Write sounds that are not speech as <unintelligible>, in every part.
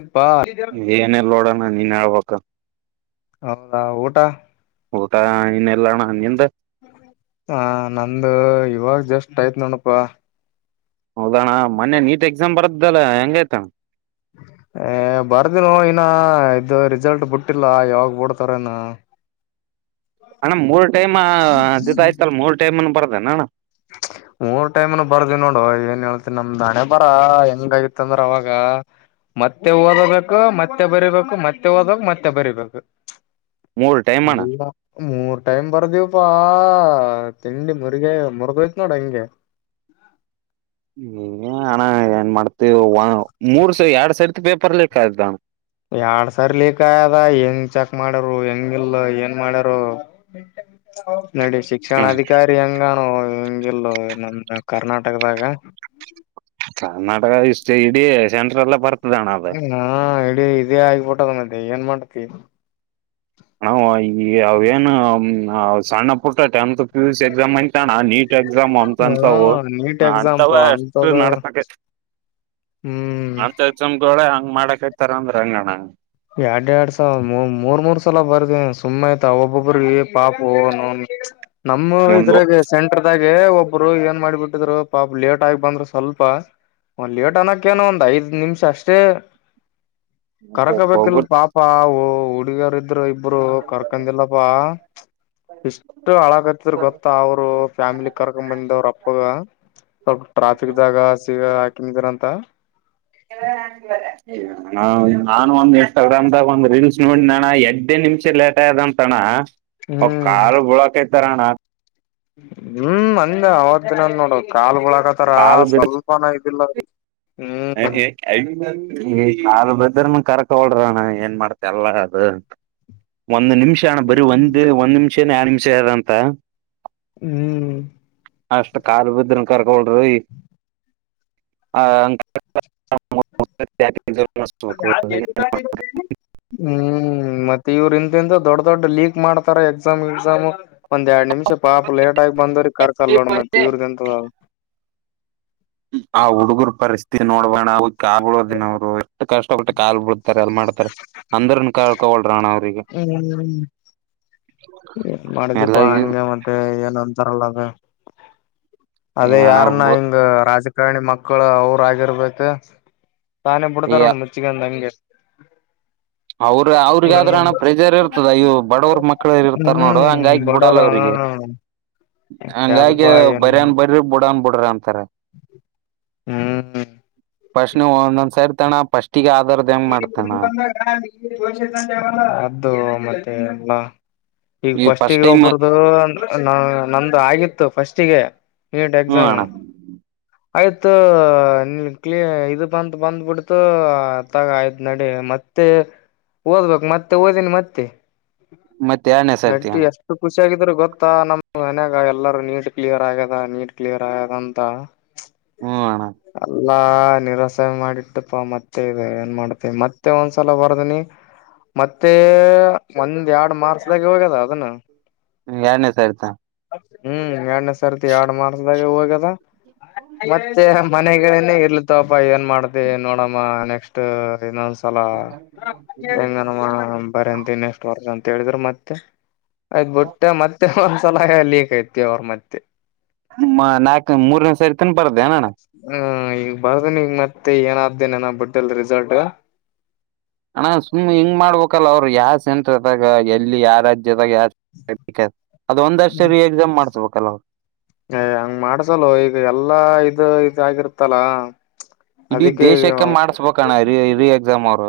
ಏನಪಾ ನೀನೆ ಹೇಳ್ಬಕ್ ಹೌದಾ ಊಟ ಊಟ ಇನ್ನಿಲ್ಲಣ ನಿಂದು ಹ ನಂದು ಇವಾಗ ಜಸ್ಟ್ ಆಯ್ತ್ ನೋಡಪ್ಪಾ ಹೌದಣ ಮೊನ್ನೇ ನೀಟ್ ಎಕ್ಸಾಮ್ ಬರದಲ್ಲಾ ಹೆಂಗೈ್ತಣ ಹ ಏ ಬರ್ದಿನ ಇನ ಇದು ರಿಸಲ್ಟ್ ಬಿಟ್ಟಿಲ್ಲ ಯಾವಾಗ್ ಬಡ್ತಾರನ <inaudible> ಅಣ್ಣ ಮೂರ್ ಟೈಮ್ ಅ ಆಯ್ತಲ್ ಮೂರ್ ಟೈಮ್ನು ಬರ್ದೇನ ಅಣ್ಣ ಹ ಮೂರ್ ಟೈಮ್ನು ಬರ್ದ ನೋಡು ಏನ್ ಹೇಳ್ತಿ ನಮ್ದ್ ಅಣೆ ಬರ ಹೆಂಗಗತ್ ಅಂದ್ರ ಅವಾಗ ಮತ್ತೆ ಓದಬೇಕು ಮತ್ತೆ ಬರಿಬೇಕು ಮತ್ತೆ ಓದ್ಬೇಕು ಮತ್ತೆ ಬರಿಬೇಕು ಮೂರ್ ಟೈಮ್ ಅಣ್ಣ ಅಲ್ಲ ಮೂರು ಟೈಮ್ ಬರ್ದೇವು ತಿಂಡಿ ಮುರ್ಗ ಮುರ್ಗೋಯ್ತ್ ನೋಡ ಹಂಗೆ ಹ ಅಣ್ಣ ಏನ್ ಮಾಡ್ತವಿ ಮೂರ್ ಸ ಎರಡ್ ಸರಿತಿ ಪೇಪರ್ ಲೀಕ್ ಆಯತಣ ಎರಡ್ ಸರಿ ಲೀಕ್ ಆಯದ ಹೆಂಗ್ ಚೆಕ್ ಮಾಡ್ಯರು ಹೆಂಗ ಇಲ್ ಏನ್ ಮಾಡ್ಯರು ನೋಡಿ ಶಿಕ್ಷಣ ಹ್ಮ್ ಅಧಿಕಾರಿ ಹಂಗಾನು ಹಂಗಗೆಲ್ಲೋ ನಮ್ಮ್ ಕರ್ನಾಟಕದಾಗ ಕರ್ನಾಟಕ ಇಷ್ಟೇ ಇಡೀ ಸೆಂಟ್ರ ಎಲ್ಲ ಬರ್ತ ಹಾ ಇಡೀ ಇದೇ ಆಗ್ಬಿಟ್ಟದ ಮದೆ ಏನ್ ಮಾಡ್ತಿ ಹಣ ಈ ಅವೇನು ಸಣ್ಣ ಪುಟ್ಟ tenth P U C exam ಅತ ನೀಟ್ ಎಕ್ಸಾಮ್ ಒಮಂತ ಹಾ ಅಂತವು ನೀಟ್ ಎಕ್ಸಾಮ್ ಅಂತವ ಪಾ ಎಷ್ಟು ಅಂತದ ನಡ್ಸಕ ಹ್ಮ್ ಅತ್ಯತಮಗೋಳೆ ಹಂಗ್ ಮಾಡಕಯ್ತಾರ ಅಂದ್ರ ಅಂಗಣ ಎರಡ್ ಎರಡ್ ಸಾವ ಮೂ ಮೂರ್ ಮೂರ್ ಸಲ ಬರ್ದ ಸುಮ್ಮ್ ಆಯ್ತ ಒಬ್ಬೊಬ್ರ ಪಾಪ ನಮ್ಮ ಒಂದು ಇದ್ರಾಗ ಸೆಂಟ್ರದಾಗ ಏ ಒಬ್ರು ಏನ್ ಮಾಡ್ಬಿಟ್ಟಿದ್ರು ಪಾಪ ಲೇಟ್ ಆಗ ಬಂದ್ರು ಸ್ವಲ್ಪ ಒಂದು ಲೇಟ್ ಅನಕ್ಕೇನೋ ಒಂದ್ ಐದ್ ನಿಮಿಷ ಅಷ್ಟೇ ಹಬ ಕಲ್ ಪಾಪಾ ಹುಡುಗರ ಇದ್ರು ಇಬ್ರು ಕರ್ಕಂದಿಲ್ಲ ಪಾ ಇಷ್ಟು ಹಳಾಗತಿದ್ರ ಗೊತ್ತಾ ಅವರು ಫ್ಯಾಮಿಲಿ ಕರ್ಕೊಂಡ ಬಂದ ಅವ್ರ ಅಪ್ಪಗ ಸ್ವಲ್ಪ ಟ್ರಾಫಿಕ್ ಜಾಗ ಸಿಗ ಹಾಕನ್ಿದೀರಂತ ಹವರ ನಾನು ಒಂದ್ ಇನ್ಸ್ಟಾಗ್ರಾಮ್್ದಾಗ ಒಂದ್ ರೀಲ್ಸ್ ನೋಡಿದಣ ಎಡ್ನೇ ನಿಮಿಷ ಲೇಟ್ ಆಯದಂತಣ ಒ ಕಾ ಬಳಕೈತಾರಣ ಹ್ಮ್ ಅಂದ ಅವತ್ ದಿನ ನೋಡ ಕಾಲ್ಗಳಾಕತಾರ ಸ್ವಲ್ಪನ ಇದಿಲ್ಲ ಹ್ಮ್ ಹಾರ ಬ ಇದ ಕರ್ಕಳ್ರಣ ಏನ್ ಮಾಡ್ತ ಅಲ್ಲ ಅದು ಒಂದ ನಿಮಿಷ ನಿಮಿಷಣ ಬರೀ ಒಂದ್ ಒಂದ್ ನಿಮಿಷನ ಯರ ನಿಮಿಷ ಯಾರ ಅಂತ ಹ್ಮ್ ಅಷ್ಟ್ ಕಾಲು ಬಿದ್ರನ್ ಕರ್ಕಳ್ರಿ ಆ ತ್ಯ ಹ್ಮ್ ಮತ್ತ ಇವ್ರ ಇಿಂದಿಂದ ದೊಡ್ಡ ದೊಡ್ ಲೀಕ್ ಮಾಡತಾರೆ ಎಕ್ಸಾಮ್ ಎಕ್ಸಾಮ್ ಒಂದ್ ಎರಡ್ ನಿಮಿಷ ಪಾಪ ಲೇಟ್ ಲೇಟಾಗಿ ಬಂದ್ರ ಕರ್ಕಲ್ ನೋಡ ಮತ್ತತ್ ಇವ್ರ್ದ ಎಂತದ ಆ ಹುಡುಗರ್ ಪರಿಸ್ಥಿತಿ ನೋಡುವಣ ನಾವು ಕಾ ಬಿಡೋದ ದಿನ್ರು ಎಷ್ಟು ಕಷ್ಟ ಕೊಟ್ಟೆ ಕಾಲ್ ಬಿಡ್ತಾರೆ ಎಲ್ಲ ಮಾಡ್ತಾರ ಅಂದ್ರನು ಕಳ್ಕೊಳ್ರಣ್ಣ ಅವ್ರಗ ಹ್ಮ್ ಏನ್ ಎಲ್ಲ ಮಾಡಿದಿಪ್ಪಾ ಹಂಗೆ ಇವ್ ಮತ್ತೆ ಏನ್ ಅಂತಾರಲ್ಲ ಅದ ಅದೇ ಅಣ ಯಾರನ್ನ ಹಿಂಗ ರಾಜಕಾರಣಿ ಮಕ್ಕಳು ಅವರಗಿರ್ಬೇಕ ತಾನೇ ಬಿಡ್ತಾರಣ್ಣ ಮುಚ್ಚಿಗ ಅಂದ ಹಂಗೆ ಅವ್ರ ಹ್ಮ ಅವ್ರಿಗಾದ್ರ ಹಣ ಪ್ರೆಜರ್ ಇರ್ತದ ಇವು ಬಡವ್ರ ಮಕ್ಳ ಇರ್ತಾರ ನೋಡು ಹಂಗಾಗಿ ಹ್ಮ್ ಬಿಡಲ್ಲ ಬಡೋರ ಅವ್ರಿಗೆ ಹ್ಮ ಹಂಗಾಗಿ ಬರಿ್ಯನ್ ಬರ್ರಿ ಬಿಡನ್ ಬಿಡ್ರಿ ಅಂತಾರ ಹ್ಮ್ ಫಸ್ಟ್ ನೀ ಒಂದೊಂದ್ ಸಾರಿ ತಣ ಫಸ್ಟಿಗೆ ಆಧಾರದ ಹೆಂಗ್ ಮಾಡ್ತಾನ ಅದು ಮತ್ತೆ ಎಲ್ಲ ಈಗ ಈ ಫಸ್ಟ್ ಫಸ್ಟಿಗೆ ಟೈಮ್ ಒಬ್ಬರದು ನಂದು ಆಗಿತ್ತು ಫಸ್ಟಿಗೆ ಏಟ ಹ್ಮ ಎಕ್ಸಾಮಾ ಅಣ್ಣ ಆಯ್ತು ಕ್ಲ ಇದು ಬಂತ ಬಂದ್ಬಿಡ್ತು ತಗ ಆಯ್ತ್ ನಡಿ ಮತ್ತ ಮತ್ತೆ ಓದ್ಬೇಕು ಮತ್ತೆ ಓದಿನಿ ಮತ್ತೆ <unintelligible> ಷ ಆಾಗಿದ್ರೆ ಗೊತ್ತಾ ನಮ್ ಮನ್ಯಾಗ ಎಲ್ಲಾರೂ ನೀಟ್ ಕ್ಲಿಯರ್ ಆಗ್ಯದ ನೀಟ್ ಕ್ಲಿಯರ್ ಆಗ್ಯದ ಅಂತ ಹ್ಮಣ ಎಲ್ಲಾ ನಿರಾಸೆ ಮಾಡಿಟ್ಟಪ್ಪಾ ಮತ್ತೆ ಇ ಏನ್ ಮಾಡ್ತ ಮತ್ತೆ ಒಂದ್ಸಲ ಬರ್ದನಿ ಮತ್ತೆ ಒಂದ ಎರಡ್ ಮಾರ್ಚ್ದಾಗ ಹೋಗ್ಯದ ಅದನ್ನ ಎರನೇ ಆಯ್ತಾ ಹ್ಮ್ ಎರಡ್ನೇ ಸರ್ತಿ ಎರಡು ಮಾರ್ಸದಾಗ ಹೋಗದ ಮತ್ತೆ ಮನೆಗಳನೇ ಇರ್ಲತಪ್ಪಾ ಏನ್ ಮಾಡ್ತಿ ನೋಡಮ್ಮ ನೆಕ್ ಎಷ್ಟ ಇನ್ನೊಂದ್ಸಲ ಹೆಂಗನಮ್ಮ ಬರಂತ ಇನ್ ಎಷ್ಟ ವರ್ಗಂತ ಹೇಳಿದ್ರರು ಮತ್ತೆ ಆಯ್ತ್ ಬಿುಟ್ಟೆ ಮತ್ತೆ ಒಂದ್ಸಲ ಲೀಕ್ ಐತಿ ಅವ್ರ ಮತ್ತೆ ನಾಲ್ಕ ಮೂರನೇ ಸರಿ ತನ್ ಬರ್ ಅಣಣ್ಣ ಹ್ಮ್ ಈಗ ಬಾರ್ದನಗ ಮತ್ತೆ ಏನಾದ್ದೇನನ ಬುಟ್ಟಲ್ ರಿಸಲ್ಟ್ ಅಣ ಸುಮ್ ಹಿಂಗ್ ಮಾಡ್ಬೇಕಲ್ಲ ಅವ್ರು ಯಾವ ಸೆಂಟ್ರ ಅದಾಗ ಎಲ್ಲಿ ಯಾರಾದ ಜೊತೆ ಅದ ಒಂದ್ರ್ಷ್ಟ ಎಕ್ಸಾಮ್ ಮಾಡ್ಸ್ಬೇಕಲ್ಲ ಅವ್ರು ಏ ಹಂಗ್ ಮಾಡ್ಸಲ ಈಗ ಎಲ್ಲಾ ಇದು ಇದಾಗಿರ್ತ್ತಲ ಇಡೀ ಅದಕ್ಕೆ ದೇಶಕ್ಕೆ ಮಾಡಿಸಬೇಕಣ್ಣ ರಿ ರಿ ಎಕ್ಸಾಮ್ ಅವರು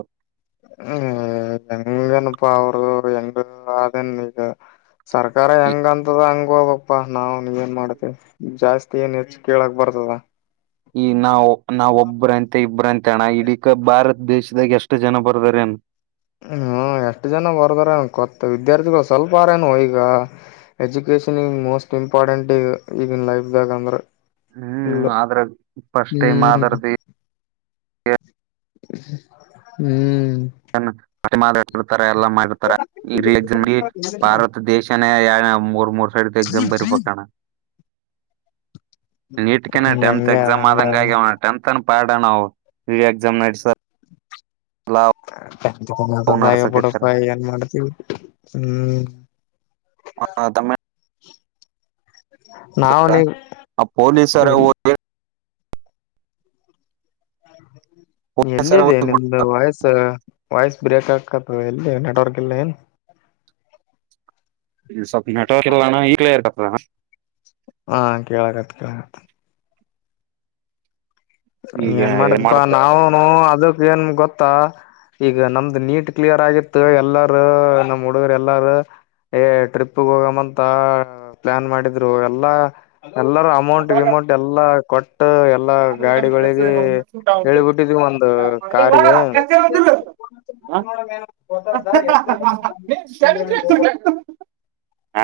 ಹ್ಮ್ ಹೆಂಗನಪಾ ಅವರುರು ಹೆಂಗ ಅನ್ ಈಗ ಸರ್ಕಾರ ಹೆಂಗ ಅಂತದಂಗ ಹಾಗಪ್ಪಾ ನಾವು ನೀ ಏನ್ ಮಾಡ್ತಿೇವಿ ಜಾಸ್ತಿ ಏನ್ ಹೆಚ್ಚು ಕೇಳಕ್ ಬರ್ತದ ಈ ನಾವ ನಾವ್ ಒಬ್ಬ್ರಂತೆ ಇಬ್ರಂತ ಅಣ್ಣ ಇಡೀಿಕ ಬಾರ ದೇಶದಾಗ ಎಷ್ಟು ಜನ ಬರ್ದಾರೇಏನ್ ಹ ಎಷ್ಟು ಜನ ಬರರ್ದಾರ ಕೊ ವಿದ್ಯಾರ್ಥಿಗಳು ಸ್ವಲ್ಪ ಆರೇನು ಈಗ ಎಜುಕೇಶನ್ ಮೋಸ್ಟ್ ಇಂಪಾರ್ಟೆಂಟ್ ಈಗ ಈಗಿನ ಲೈಫ್್ದಾಗ ಅಂದ್ರೆ ಇಲ್ಲ ಹ್ಮ್ ಆದ್ರ ಫಸ್ಟ್ ಟೈಮ್ ಹ್ಮ್ ಆದರ್ದ ಹ್ಮ್ ತ ಎಲ್ಲ ಮಾಡಿತ ಭಾರತ ದೇಶ ಮೂರ್ ಮೂರ್ ಸೈಡ್ ಎಕ್ಸಾಮ್ ಬರಿ ಪಕಣ ನೀಟ್ಕನೆ ಹಂಗ ಟೆಂತ್ ಹಂಗೆ ಎಕ್ಸಾಮ್ ಅದಂಗೆ ಆದಂಗ ಅದ ಟೆಂತ್ ಅನ್ ಪಾಡಣವು ಎಕ್ಸಾಮ್ ನಸ ಲಾವ ಬಿಡಪ್ಪ ಏನ್ ಮಾಡ್ತಿವಿ ಹ್ಮ್ ಹಾ ತಮ್ಮ ನಾವ್ ನೀ ಪೊಲೀಸರ ಎಲ್ ಪೊಲೀಸರ ಎಲ್ಲಿದೆ ಹೋಗಿ ನಿಮ್ದು ವಾಯ್ಸ್ ವಾಯ್ಸ್ ಬ್ರೇಕ್ ಆಕತ ಇ ನೆಟವರ್ಕ್ ಇಲ್ಲ ಏನ್ <unintelligible> ಹಾ ಕೇಳಗತ್ ಕೇಳಗತ್ ಈಗ ಏನ್ ಮಾಡಿದಪಾ ಮಾಡ್ತ ನಾಾವನು ಅದಕ್ ಏನ್ ಗೊತ್ತಾ ಈಗ ನಮ್ದು ನೀಟ್ ಕ್ಲಿಯರ್ ಆಗಿತ್ತು ಎಲ್ಲಾರ ನಮ್ ಹುಡುಗರ್ ಎಲ್ಲಾರ ಏ ಟ್ರಿಪ್ಗೆ ಹೋಗಮಂತ ಪ್ಲಾನ್ ಮಾಡಿದ್ರು ಎಲ್ಲಾ ಎಲ್ಲರೂ ಅಮೌಂಟ್ ವಿಮೌಂಟ್ ಎಲ್ಲಾ ಕೊಟ್ಟ ಎಲ್ಲಾ ಗಾಡಿಗಳಿಗೆ ಟ ಹೇಳಿಬಿಟ್ಟಿದ್ವಿ ಒಂದು ಕಾರ್ಗೆ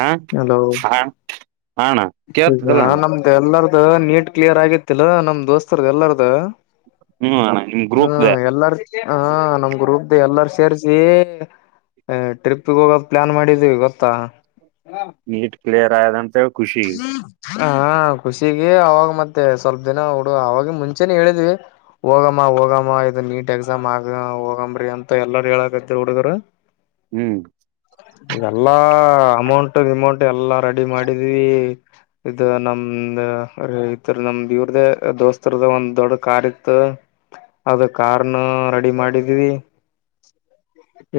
ಹ ಹಲೋ ಹ ಹ ಈಗ ನಮ್ದು ಎಲ್ಲಾರ್ದ ನೀಟ್ ಕ್ಲಿಯರ್ ಆಗಿತ್ತಲ್ಲಾ ನಮ ದೋಸ್ತರ್ ಎಲ್ಲಾರ್ದ ಹ್ಮ್ ಅಣ್ಣ ನಿಮ್ ಹ್ಮ ಗ್ರೂಪ್ದ ಎಲ್ಲಾರ ಹಾ ನಮ್ ಗ್ರೂಪ್ ಎಲ್ಲಾರು ಸೇರ್ ಎ ಟ್ರಿಪ್ಗೆ ಹೋಗ ಪ್ಲಾನ್ ಮಾಡಿದೀವಿ ಇವತ್ತು ನೀಟ್ ಕ್ಲಿಯರ್ ಆಯದಂತೆ ಖುಷಿ ಹ ಖುಷಿಗೆ ಅವಾಗ ಮತ್ತೆ ಸ್ವಲ್ಪ ದಿನ ಹುಡು ಅವಾಗ ಮುಂಚೆನೆ ಹೇಳಿದ್ವಿ ಹೋಗ ಮ ಹೋಗಮ್ಮ ಇದು ನೀಟ್ ಎಕ್ಸಾಮ್ ಆಗ ಹೋಗಮ್ರಿ ಅಂತ ಎಲ್ಲಾರ ಹೇಳಕತ್ ಹುಡುಗರು ಹ್ಮ್ ಎಲ್ಲಾ ಅಮೌಂಟ್ ವಿಮೌಂಟ್ ಎಲ್ಲಾ ರೆಡಿ ಮಾಡಿದೀವಿ ಇದು ನಮ ಈತರ ನಮ್ದ್ ಇವ್ರ್ದ ದೋಸ್ತರ್ದ ಒಂದ್ ದೊಡ್ಡ ಕಾರ್ ಇತ್ತು ಅದ ಕಾರ್ನ ರೆಡಿ ಮಾಡಿದ್ದೀವಿ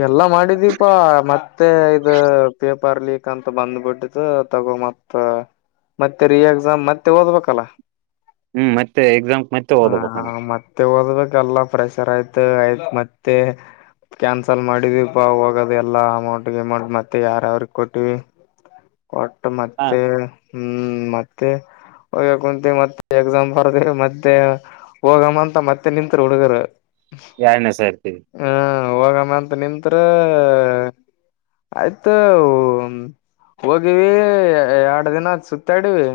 ಎಲ್ಲಾ ಮಾಡಿದೀಪಾ ಮತ್ ಮತ್ತೆ ಇದು ಪೇಪರ್ ಲೀಕ್ ಅಂತ ಬಂದ್ಬಿಟ್ಟಿದ್ದ ತಗೋ ಮತ್ತ ಮತ್ತೆ ರಿ ಎಕ್ಸಾಮ್ ಮತ್ತೆ ಓದ್ಬೇಕಲ್ಲ ಹ್ಮ್ ಮತ್ತೆ ಎಕ್ಸಾಮ್ ಮತ್ತೆ ಹೋದ ಬಣ <unintelligible> ಎಲ್ಲಾ ಪ್ರಫ್ರೆಷರ್ ಆಯ್ತು ಆಯ್ತ್ ಮತ್ತೆ ಕ್ಯಾನ್ಸಲ್ ಮಾಡಿದೀವಿಪಾ ಹೋಗದ ಎಲ್ಲಾ ಅಮೌಂಟ್ ಅಮೌಂಟ್ ಮತ್ತೆ ಯಾರ ಯಾವ್ರ ಕೊಟ್ಟಿವ ಕೊಟ್ಟ ಹ ಮತ್ತೆ ಹ್ಮ್ ಮತ್ತೆ ಹೋಗ ಕುಂತೀವಿ ಮತ್ತೆ ಎಕ್ಸಾಮ ಬರ್ದ ಮತ್ತೆ ಹೋಗಮ್ಮ ಅಂತ ಮತ್ತೆ ನಿತ್ ಹುಡುಗರು ಯಾರನಸ ಇರ್ತೀವಿ ಹ ಹೋಗಮ್ಮ ಅಂತ ನಿಂತ್ರ ಆಯ್ತು ಹೋಗಿವವಿ ಏ ಎರಡು ದಿನದ ಸುತ್ತಾಡವಿ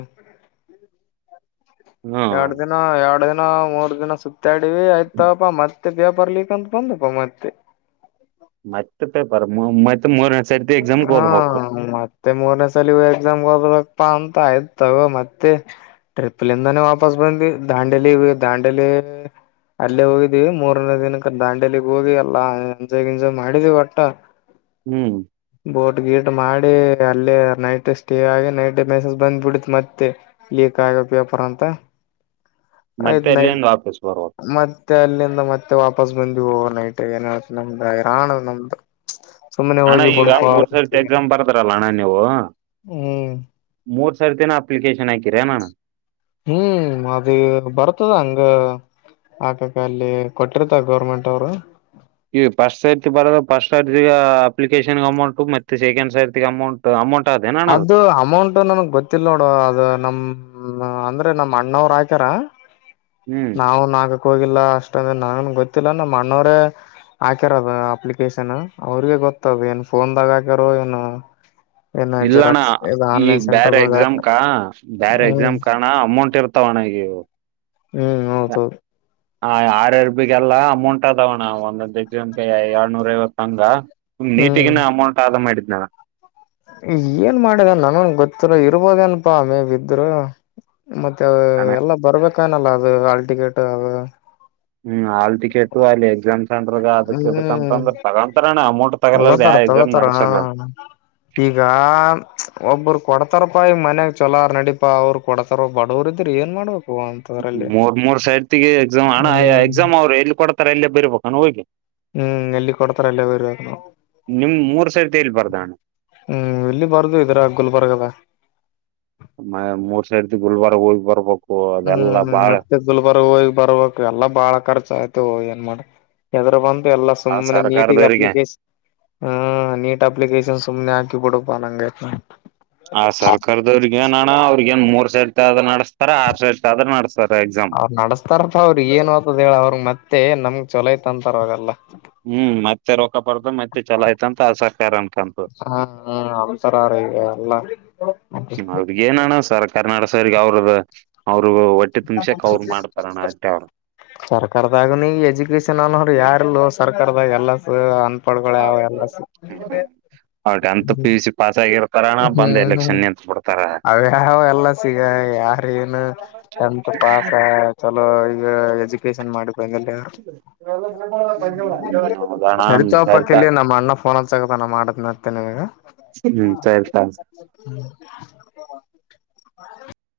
ಹ್ಮ್ ಎರಡ್ ದಿನ ಎರಡ್ ದಿನ ಮೂರ್ ದಿನ ಸುತ್ತಾಡವಿ ಆಯ್ತಪ್ಪಾ ಮತ್ ಮತ್ತೆ ವ್ಯಾಪಾರ ಲೀಕ್ಕ ಅಂತ ಬಂದಪ್ಪ ಮತ್ತೆ ಮತ್ತೆ ಪೇ ಬರ ಹಾ ಮತ್ತೆ ಮೂರನೇ ಸಲ ಎಕ್ಸಾಮ್ಗೆ ಹದ ಪ್ಪಾ ಅಂತ ಆಯ್ತ ತಗ ಮತ್ತೆ ಟ್ರಿಪ್ಲಿಂದಾನೇ ವಾಪಸ್ ಬಂದ್ ದಾಂಡೆಲಿ ದಾಂಡೆಲಿ ಹ್ಮ ಅಲ್ಲೇ ಹೋಗಿದೀವಿ ಮೂರನೇ ದಿನಕ್ಕೆ ದಾಂಡಿಯಲಿಗ್ ಹೋಗಿ ಎಲ್ಲಾ ಎಂಜಾಯ್ ಗಿಂಜಾಯ್ ಮಾಡಿದೀವಿ ಒಟ್ಟ ಹ್ಮ್ ಕೋರ್ಟ್ ಗೀಟ್ ಮಾಡಿ ಅಲ್ಲೇ ನೈಟ್ ಸ್ಟೇ ಆಗಿನೈಟ್ ಮೆಸೇಸ್ ಬಂದ್ ಬಿಡತ್ ಮತ್ತೆ ಪೇಪರ್ ಅಂತ ಆಯ್ತ್ ಮತ್ತೆ ನ ಅಲ್ಲಿಂದ ವಾಪಸ್ ಬರ್ಬೇಕು ಮತ್ತೆ ಅಲ್ಲಿಂದ ಮ ಮತ್ತೆ ವಾಪಸ್ ಬಂದ್ವು ಓವರ್ ನೈಟ್ ಏನ್ತ ನಮ್ದ ಇರಾಣ ನಮ್ದು ಸುಮ್ಮನೆ ಅಣ್ಣ ಹೋಗಿ ಈಗ ಬುಡಪ ಮೂರ್ ಸರತಿ ಎಕ್ಸಾಮ್ ಬರ್ದಾರಲ್ಲ ಅಣ್ಣ ನೀವು ಹ್ಮ್ ಮೂರ್ ಸರ್ತಿನ ಅಪ್ಲಿಕೇಶನ್ ಹಾಕಿರ ಏನಣ್ಣ ಹ್ಮ್ ಅದ ಬರ್ತದ ಹಂಗ ಆಕಕ್ಕ ಅಲ್ಲಿ ಕೊಟ್ಟಿರ್ತರ ಗೌರ್ಮೆಂಟ್ ಅವರು ಈ ಫಸ್ಟ್ ಸೈರ್ತಿ ಬರೋ ಫಸ್ಟ್ ಅರ್ಜಿ ಅಪ್ಲಿಕೇಶನ್ ಅಮೌಂಟ್ ಮತ್ತೆ ಸೆಕಂಡ್ ಸರ್ತಿಗೆ ಅಮೌಂಟ್ ಅಮೌಂಟ್ ಆದೇನಣ್ಣ ಅದು ಅದಕ್ಕೆ ಅಮೌಂಟ್ ನಮಗ್ ಗೊತ್ತಿಲ್ಲ ನೋಡು ಅದು ನಮ ಅಂದ್ರೆ ನಮ್ಮ್ ಅಣ್ಣವರು ಆಕ್ಯಾರ ಹ್ಮ್ ನಾವು ನಾಗ ಹೋಗಿಲ್ಲ ಅಷ್ಟಂದ್ರೆ ನನಗ ಗೊತ್ತಿಲ್ಲ ನಮ್ಮ ಅಣ್ಣವರೇ ಹಾಕ್ಯಾರದು ಅಪ್ಲಿಕೇಶನ್ ಅವ್ರಿಗೆ ಗೊತ್ತದು ಏನು ಫೋನ್ದಾಗ ಹಾಕ್ಯಾರೋ ಏನು ಏನ ಇಲ್ಲಣ್ಣ ಜೆರಾಕ್ಸ್ ಇದು ಈಗ ಆನ್ಲೈನ್ ಬೇರೆ ಸೆಂಟರ್ಗೆ ಹೋದಾಗ ಎಕ್ಸಾಮ್ ಕ ಬೇರೆ ಹ್ಮ್ ಎಕ್ಸಾಮ್ ಕಣ ಅಮೌಂಟ್ ಇರ್ತಾವಣ್ಣ ಈಗ ಎವಾಗ್ ಹ್ಮ್ ಹೌದ್ ತೊಗೋರಿ. ಹ ಆರ್ ರ್ ಬಿಗೆಲ್ಲ ಅಮೌಂಟ್ ಅದಾವಣ್ಣ ಒಂದೊಂದು ಎಕ್ಸಾಮ್ ಕೆ ಎರಡ್ನೂರ್ ಐವತ್. ಹಂಗ ನೀಟಿಗಿನ ಅಮೌಂಟ್ ಆದ ಮಾಡಿದ್ನಾನ. ಹ್ಮು ಏನ್ ಮಾಡಿದ ನನಗ್ ಗೊತ್ತಿಲ್ಲ ಇರ್ಬೋದೇನಪಾ ಮೇಬಿ ಇದ್ರ. ಮತ್ತೆ ಹಣ ಎಲ್ಲ ಬರ್ಬೇಕನಲ್ಲ ಅದು ಹಾಲ್ ಟಿಕೆಟ್ ಅದು. ಹ್ಮ್ ಆಲ್ ಟಿಕೆಟು ಅಲ್ಲಿ ಎಕ್ಸಾಮ್ ಸಂಟರ್ಗ ಅದಕ್ ಇದಕ್ ಹ್ಮ್ ಅಂತಂದ್ರ ತಗಂತರಣ್ಣ ಅಮೌಂಟ್ ತಗಲಾರ್ದ ತಗೋತಾರ ಯಾವ ಎಕ್ಸಾಮ್ ತಗೋತಾರ ಅ ನಡ್ಸಲ್ಲ ಈಗ ಮ್ಚ್ ಒಬ್ ಕೊಡ್ತಾರಪ್ಪಾ ಈಗ್ ಮನ್ಯಾಗ್ ಚೊಲೋ ಆರ ನಡೀ ಪಾ ಅವ್ರು ಕೊಡತಾರ ಬಡವ್ರ ಇದ್ರ ಏನ್ ಮಾಡ್ಬೇಕ್. ಮೂರ್ ಮೂರ್ ಸರತಿಗೆ ಎಕ್ಸಾಮ್ ಅಣ್ಣ ಹ್ಮ್ ಎಕ್ಸಾಮ್ ಅವ್ರು ಎಲ್ಲಿ ಕೊಡ್ತಾರ ಅಲ್ಲಿ ಬರ್ಬೇಕಾನ ಹೋಗಿ. ಹ್ಮ್ ಎಲ್ಲಿ ಕೊಡ್ತರ ಅಲ್ಲೇ ಬರೀಬೇಕು. ನಿಮ್ ಮೂರ್ ಸರ್ತಿ ಎಲ್ಲಿ ಬರ್ದಣ ಹ್ಮ್ ಇಲ್ಲಿ ಬರದ್ವಿ ಇದ್ರಗ್ ಗುಲ್ಬರ್ಗದಾಗ್. ಮ ಮೂರ್ ಸರ್ತಿ ಗುಲ್ಬರ್ಗ ಹೋಗ್ ಬರ್ಬೇಕು. ಅದೆಲ್ಲಾ ಹ್ಮ್ ಬಾಳ ಮತ್ತೆ ಗುಲ್ಬರ್ಗಾ ಹೋಗಿ ಬರ್ಬೇಕ್ ಎಲ್ಲಾ ಬಾಳ ಖರ್ಚು ಆಯ್ತವ್ ಹೊಯ್ ಅ ಮಾ ಯಾದ್ರ ಬಂದ್. ಎಲ್ಲಾ ಆ ಸುಮ್ಮನೆ ನೀಟಿಗ್ ಸರ್ಕಾರದವ್ರಿಗೆ ಅಪ್ಲಿಕೇಶನ್ ಹ ನೀಟ್ ಅಪ್ಲಿಕೇಶನ್ ಸುಮ್ಮನೆ ಆ. ಕಿ ಬಿಡೋ ಪಾ ಅನಂಗ್ ಆಯ್ತ. ಆ ಸರ್ಕಾರದವ್ರಿಗ್ ಎನ್ ಅಣ್ಣ ಅವ್ರಿಗ್ ಏನ್ ಮೂರ್ ಸರ್ತಿ ಆದ್ರು ನಡ್ಸ್ತಾರ ಆರ್ ಸರ್ತಿ ಆದ್ರ ನಡಸ್ತ ಅವ್ರ್ ನಡಸ್ತಾರ್ತ ಅವ್ರಿಗ್ ಏನ ಆತದ್ ಹೇಳ ಅವ್ರಗ್ ಮತ್ತೆ ನಮ್ಗ್ ಚೊಲೋ ಇತ್ತ ಅಂತಾರ ಅವೆಲ್ಲ. ಹ್ಮ್ ಮತ್ತೆ ರೊಕ್ಕ ಪಡ್ದ ಮತ್ತೆ ಚಲ ಆತ ಅಂತ ಅಸಹಕಾರ ಅಂಟಂತು. ಹ ಅಂತಾರ ಅವ್ರ ಈಗ ಎಲ್ಲ ಅವ್ರಿಗ್ ಏನಣ್ಣ ಸರ್ಕಾರ ನಡ್ಸವ್ರಿಗೆ ಅವ್ರದ್ ಅವ್ ಅವ್ರು ಸರ್ಕಾರ್ದಾಗ ನೀ ಎಜುಕೇಶನ್ ಅನ್ನೋರಿ ಯಾರ್ ಎಲ್ಲೊ ಸರ್ಕಾರದಾಗ್ ಎಲ್ಲ ಕು ಹ್ಮು ಹ್ಮು ಅವ್ರು ಟೆಂತ ಹ್ಮ್ ಪಿ ಯು ಸಿ ಪಾಸ ಆಗಿ ಕರೋಣ ಬಂದ್ ಎಲೆಕ್ಷನ್ ನಿಲ್ಸ್ಬಿಡ್ತರ್. ಅವ್ ಯಾವ್ ಎಲ್ಲ ಸಿಗಗ್ ಯಾರ್ ಏನು ಟೆಂತ್ ಪಾಸ್ ಅ ಚ ಅಲ್ಲೋ ಈಗ ಎಜುಕೇಶನ್ ಮಾಡಿ ಫೈನಲ್ ಇಯಾರ್ ಹ್ಮ್ ಹೌದಣ ಸರಿ ಸರಿತ ತೊಪಕಿಲ್ಲಿ ನಮ್ಮ ಅಣ್ಣ ಫೋನ್ ಅಚ್ಚಕತನ್. ನ ಮಾಡ್ತ್ನಿತ್ತೆ ನಿನಗ. ಹ್ಮ್ ಸರಿ <unintelligible>